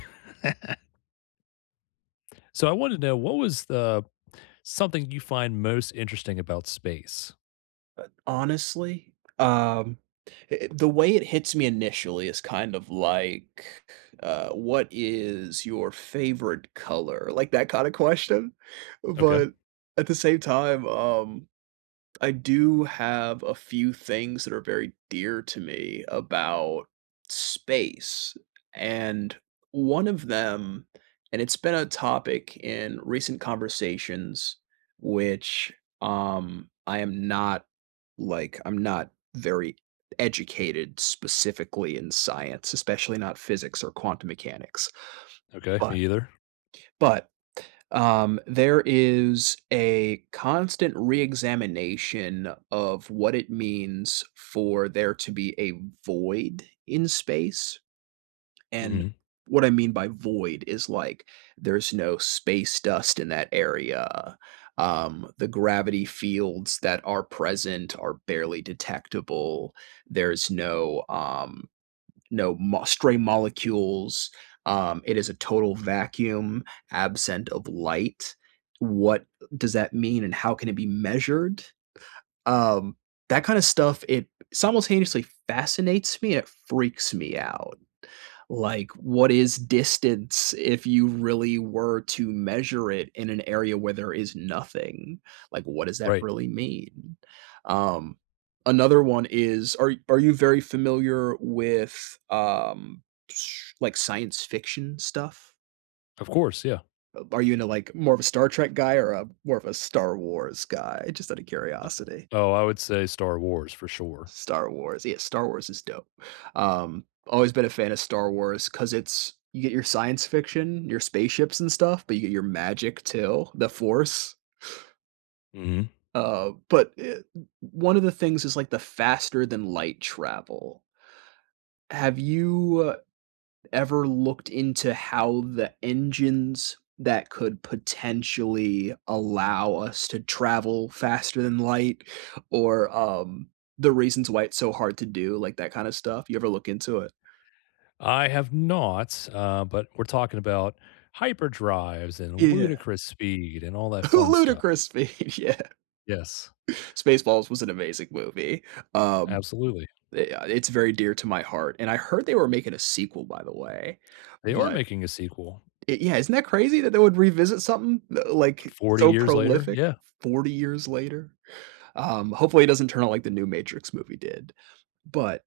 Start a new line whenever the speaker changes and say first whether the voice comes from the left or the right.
left: So I want to know what was the something you find most interesting about space?
right: Uh, honestly, um, e eh, the way it hits me initially is kind of like, uh, "What is your favorite color?" like, that kinda question,
left: Okay.
right: but, at the same time, um, I do have a few things that are very dear to me about space, and one of them and it's been a topic in recent conversations, which, um, I am not, like, I'm not very educated specifically in science, especially not physics or quantum mechanics,
left: Okay, me
right: but
left: either.
right: but, um, there is a constant re-examination of what it means for there to be a void in space, and
left: Mhm.
right: what I mean by void is, like, there's no space dust in that area. Um, the gravity fields that are present are barely detectable. There's no, um no mo stray molecules. Um, it is a total vacuum absent of light. What does that mean and how can it be measured? Um, that kinda stuff it simultaneously fascinates me, it freaks me out. Like, what is distance if you really were to measure it in an area where there is nothing, like, what does that
left: Right.
right: really mean? Um, another one is are are you very familiar with, um, like, science fiction stuff?
left: Of course, yeah.
right: Uh, are you into, like, more of a Star Trek guy or a more of a Star Wars guy? Just out of
left: Uh
right: curiosity.
left: oh, I would say Star Wars, for sure.
right: Star Wars, yeah Star Wars is dope. Um, always been a fan of Star Wars 'cause it's you get your science fiction, your spaceships and stuff, but you get your magic too, The Force.
left: Mhm.
right: Uh, but, eh, o one of the things is, like, the faster-than-light travel. Have you ever looked into how the engines that could potentially allow us to travel faster than light or um, the reasons why it's so hard to do, like, that kinda stuff? You ever look into it?
left: I have not, uh, but we're talking about hyperdrives
right: Y
left: and
right: yeah.
left: ludicrous speed and all that fun stuff.
right: "Ludicrous speed," yeah.
left: Yes.
right: Spaceballs was an amazing movie. Um,
left: Absolutely.
right: i uh, it's very dear to my heart, and I heard they were making a sequel, by the way,
left: They are
right: but
left: making a sequel.
right: Y yeah, isn't that crazy that they would revisit something, l like,
left: 40
right: so
left: years later?
right: prolific
left: Yeah.
right: 40 years later? Um, hopefully, it doesn't turn out like the new Matrix movie did, but,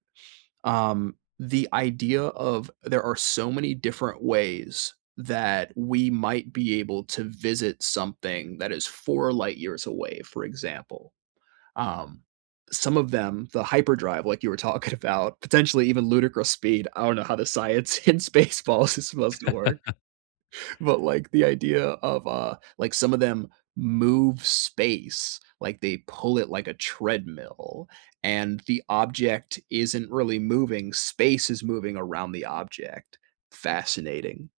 right: um, the idea of there are so many different ways that we might be able to visit something that is 4 light years away, for example. Um, some of them- the hyperdrive, like you were talking about- potentially even "ludicrous speed", I don't know how the science in Spaceballs is supposed to work, but, like, the idea of, uh, like, some of them move space. Like, they pull it like a treadmill, and the object isn't really moving, space is moving around the object. Fascinating,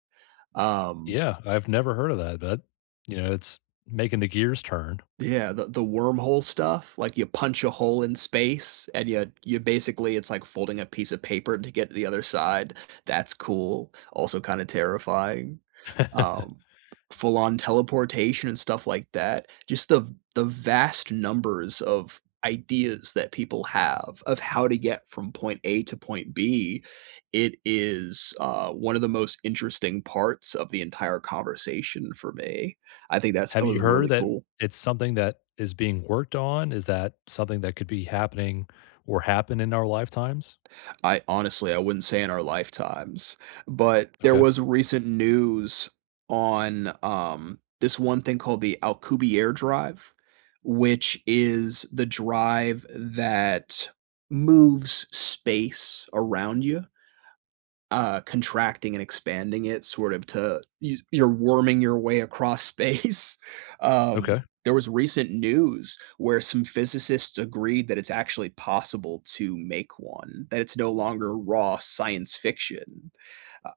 right: um
left: Yeah, I've never heard of that, but, you know, it's making the gears turn.
right: Yeah, the the wormhole stuff, like, you punch a hole in space, and ya you basically it's like folding a piece of paper to get to the other side. That's cool, also kinda terrifying, um full-on teleportation and stuff like that. Just the the vast numbers of ideas that people have of how to get from point A to point B, it is, uh, one of the most interesting parts of the entire conversation for me. I think that
left: Have
right: stuff
left: you
right: was
left: heard
right: really
left: that
right: cool.
left: it's something that is being worked on? Is that something that could be happening or happen in our lifetimes?
right: I, honestly I wouldn't say in our lifetimes, but there
left: Okay.
right: was recent news on, um, this one thing called the Alcubierre drive, which is the drive that moves space around you uh, contracting and expanding it sort of to you you're worming your way across space. Um,
left: Okay.
right: there was recent news where some physicists agreed that it's actually possible to make one, that it's no longer raw science fiction.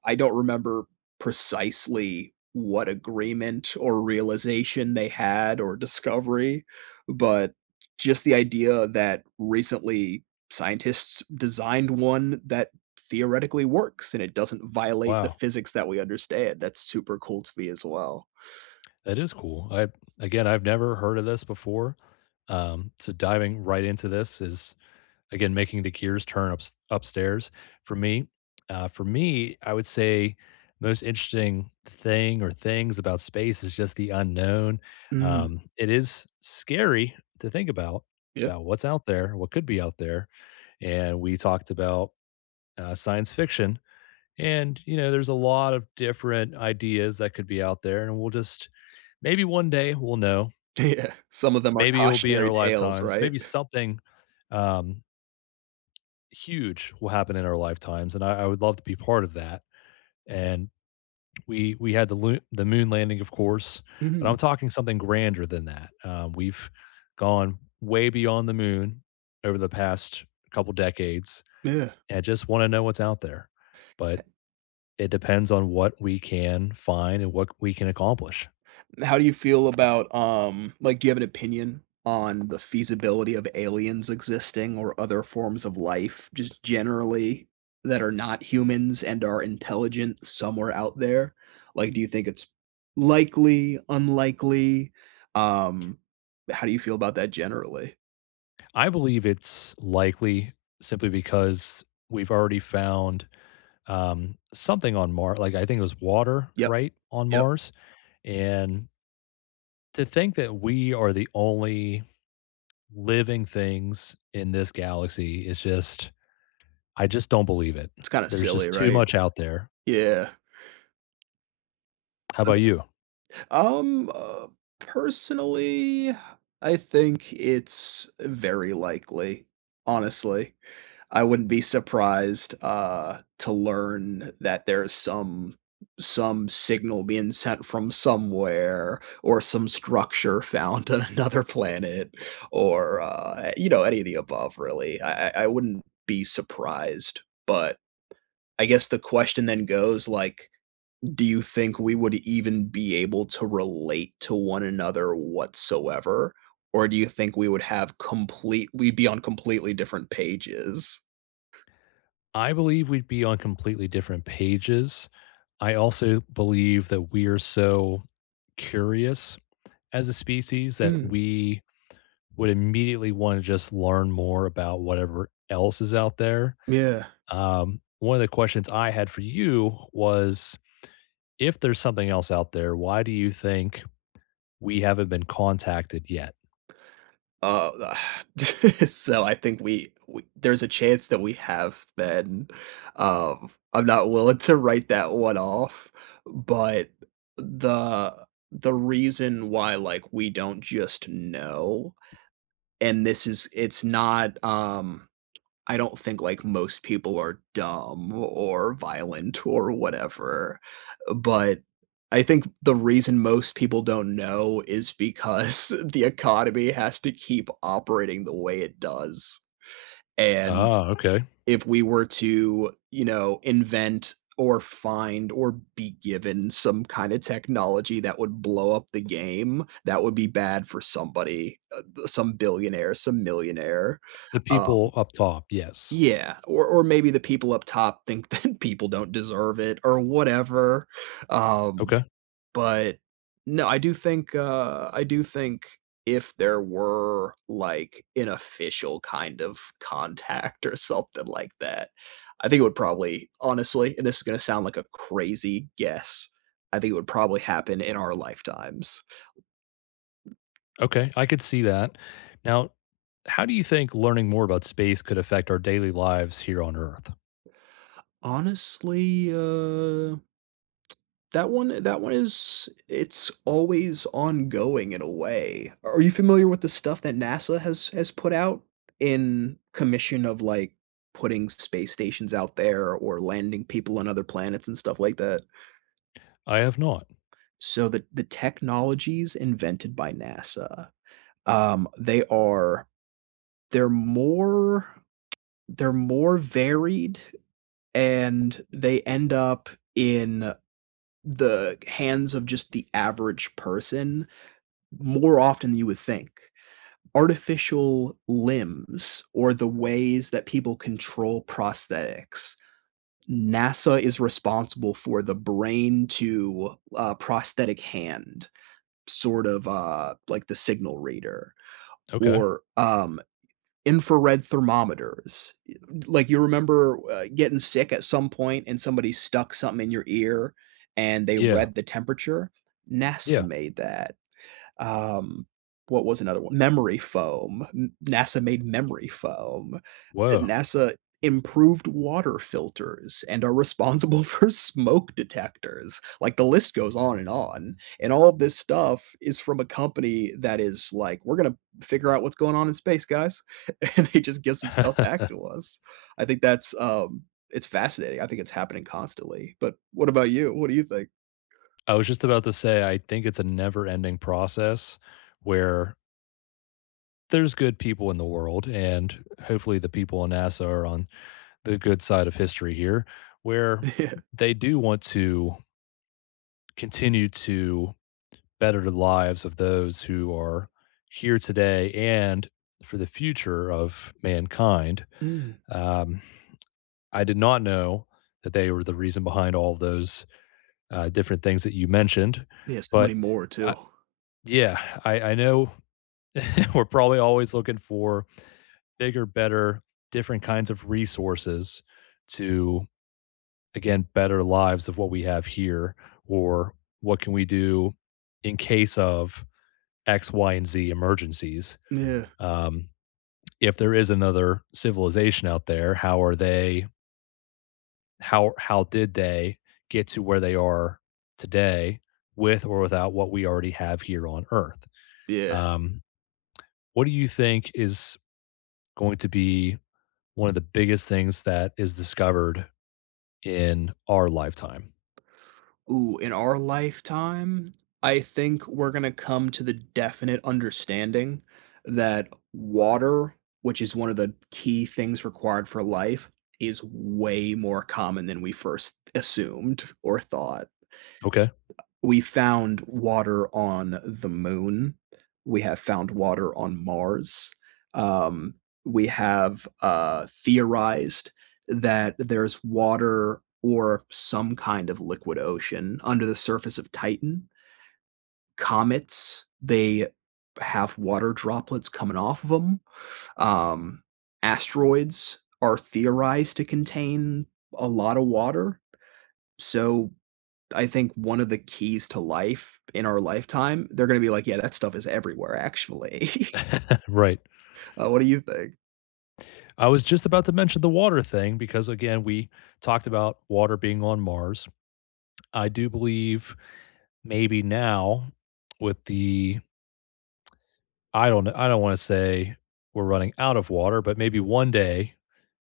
right: I don't remember precisely what agreement or realization they had or discovery, but, just the idea that recently scientists designed one that theoretically works, and it doesn't violate the
left: Wow.
right: physics that we understand, that's super cool to me, as well.
left: That is cool. I've again, I've never heard of this before, um, so diving right into this is, again, making the gears turn ups upstairs for me. Uh, for me, I would say most interesting thing or things about space is just the unknown.
right: Mm.
left: Um, it is scary to think about
right: Yeah.
left: about what's out there, what could be out there, and we talked about, uh, science fiction, and, you know, there's a lot of different ideas that could be out there, and we'll just maybe one day we'll know.
right: Yeah, some of them are
left: Maybe it will be in our
right: cautionary tales,
left: lifetimes.
right: right?
left: Maybe something, um huge will happen in our lifetimes, and I I would love to be part of that, and we we had the loo the moon landing, of course, but
right: Mhm.
left: I'm talking something grander than that. Uh, we've gone way beyond the moon over the past couple decades
right: Yeah.
left: and just wanna know what's out there, but
right: Eh
left: it depends on what we can find and what we can accomplish.
right: And how do you feel about, um like, do you have an opinion on the feasibility of aliens existing or other forms of life just generally, that are not humans and are intelligent somewhere out there? Like, do you think it's likely, unlikely?
left: T
right: Um, how do you feel about that generally?
left: I believe it's likely simply because we've already found, um, something on Mar like, I think it was water,
right: Yup.
left: right, on
right: Yup.
left: Mars? And to think that we are the only living things in this galaxy is just I just don't believe it.
right: It's kinda
left: There's
right: silly,
left: just too
right: right?
left: much out there.
right: Yeah.
left: How
right: Ug
left: 'bout you?
right: Um, uh, personally, I think it's very likely honestly. I wouldn't be surprised, uh, to learn that there's some some signal being sent from somewhere or some structure found on another planet or, uh, you know, any of the above, really. I I I wouldn't be surprised, but, I guess the question then goes, like, do you think we would even be able to relate to one another whatsoever, or do you think we would have complete we'd be on completely different pages?
left: I believe we'd be on completely different pages, I also believe that we are so curious as a species that
right: Mhm.
left: we would immediately wanna just learn more about whatever else is out there.
right: Yeah.
left: Um, one of the questions I had for you was, if there's something else out there, why do you think we haven't been contacted yet?
right: Uh, so, I think we we there's a chance that we have been. Um, I'm not willing to write that one off, but the the reason why, like, we don't just know and this is it's not, um, I don't think, like, most people are dumb or violent or whatever, but I think the reason most people don't know is because the economy has to keep operating the way it does, and
left: Ah, okay.
right: if we were to, you know, invent or find or be given some kinda technology that would blow up the game, that would be bad for somebody, uh, b some billionaire, some millionaire,
left: The
right: um
left: people up top, yes.
right: Yeah, or or maybe the people up top think that people don't deserve it or whatever, um,
left: Okay.
right: but, no, I do think, uh I do think if there were, like, an official kind of contact or something like that, I think it would probably, honestly and this is gonna sound like a crazy guess, I think it would probably happen in our lifetimes.
left: Okay, I could see that. Now, how do you think learning more about space could affect our daily lives here on Earth?
right: Honestly, uh, that one that one is it's always ongoing in a way. Are you familiar with the stuff that NASA has has put out in commission of, like, putting space stations out there or landing people on other planets and stuff like that?
left: I have not.
right: So, the the technologies invented by NASA, um, they are they're more they're more varied, and they end up in the hands of just the average person more often than you would think. Artificial limbs or the ways that people control prosthetics, NASA is responsible for the brain to, uh, prosthetic hand, sort of, uh, like the signal reader,
left: Okay.
right: or, um, infrared thermometers. Eh like, you remember, uh, gettin' sick at some point and somebody stuck somethin' in your ear and they
left: Yeah.
right: read the temperature? NASA
left: Yeah.
right: made that. Um, what was another one? Memory foam, m NASA made memory foam. Uh,
left: Whoa.
right: NASA improved water filters and are responsible for smoke detectors. Like, the list goes on and on. And all this stuff is from a company that is like, "We're gonna figure out what's goin' on in space, guys," and they just give some stuff back to us. I think that's, um it's fascinating, I think it's happening constantly, but what about you? What do you think?
left: I was just about to say I think it's a never-ending process where There's good people in the world, and, hopefully the people on NASA are on the good side of history here, where they do want to continue to better the lives of those who are here today and for the future of mankind.
right: Mm.
left: Um, I did not know that they were the reason behind all those, uh, different things that you mentioned,
right: Yes, so many
left: but,
right: more
left: uh
right: too.
left: Yeah, I I know we're probably always looking for bigger, better, different kinds of resources to, again, better lives of what we have here or what can we do in case of x, y, and z emergencies.
right: Yeah.
left: Um, if there is another civilization out there, how are they how ar how did they get to where they are today with or without what we already have here on Earth?
right: Yeah.
left: Um, what do you think is going to be one of the biggest things that is discovered in our lifetime?
right: Ooh, in our lifetime, I think we're gonna come to the definite understanding that water- which is one of the key things required for life- is way more common than we first assumed or thought.
left: Okay.
right: We found water on the Moon, we have found water on Mars. Um, we have, uh, theorized that there's water or some kind of liquid ocean under the surface of Titan comets, they have water droplets coming off of 'em. Um, asteroids are theorized to contain a lotta water. So, I think one of the keys to life in our lifetime they're gonna be like, "Yeah, that stuff is everywhere, actually."
left: Right.
right: Uh, what do you think?
left: I was just about to mention the water thing because, again, we talked about water being on Mars. I do believe, maybe now, with the I don't kn I don't wanna say we're running out of water, but maybe one day,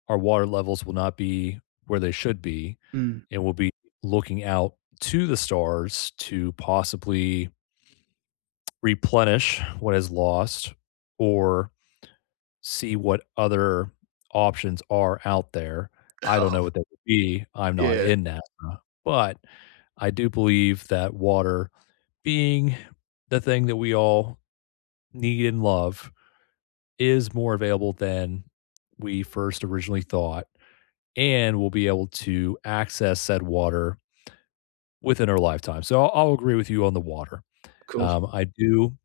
left: our water levels will not be where they should be,
right: Mm.
left: and we'll be looking out to the stars to possibly replenish what is lost, or see what other options are out there. I don't know what that would be. I'm not
right: Yeah.
left: in NASA. But, I do believe that water being the thing that we all need, and love, is more available than we first originally thought, and we'll be able to access that water within our lifetime. So, I'll I'll agree with you on the water.
right: Cool.
left: Um, I do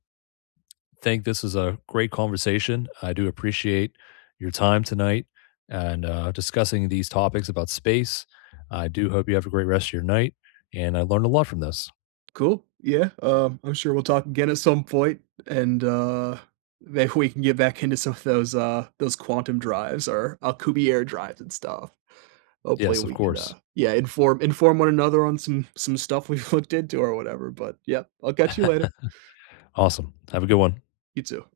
left: think this was a great conversation. I do appreciate your time tonight, and, uh, discussing these topics about space. I do hope you have a great rest of your night, and I learned a lot from this.
right: Cool. Yeah. Um, I'm sure we'll talk again at some point, and, uh, maybe we can get back into some of those, uh, those quantum drives, or Alcubierre drives and stuff. Hopefully,
left: Yes, of
right: we can,
left: course.
right: uh, yeah, inform inform one another on some some stuff we've looked into or whatever. But, yep, I'll catch you later.
left: Awesome. Have a good one.
right: You, too.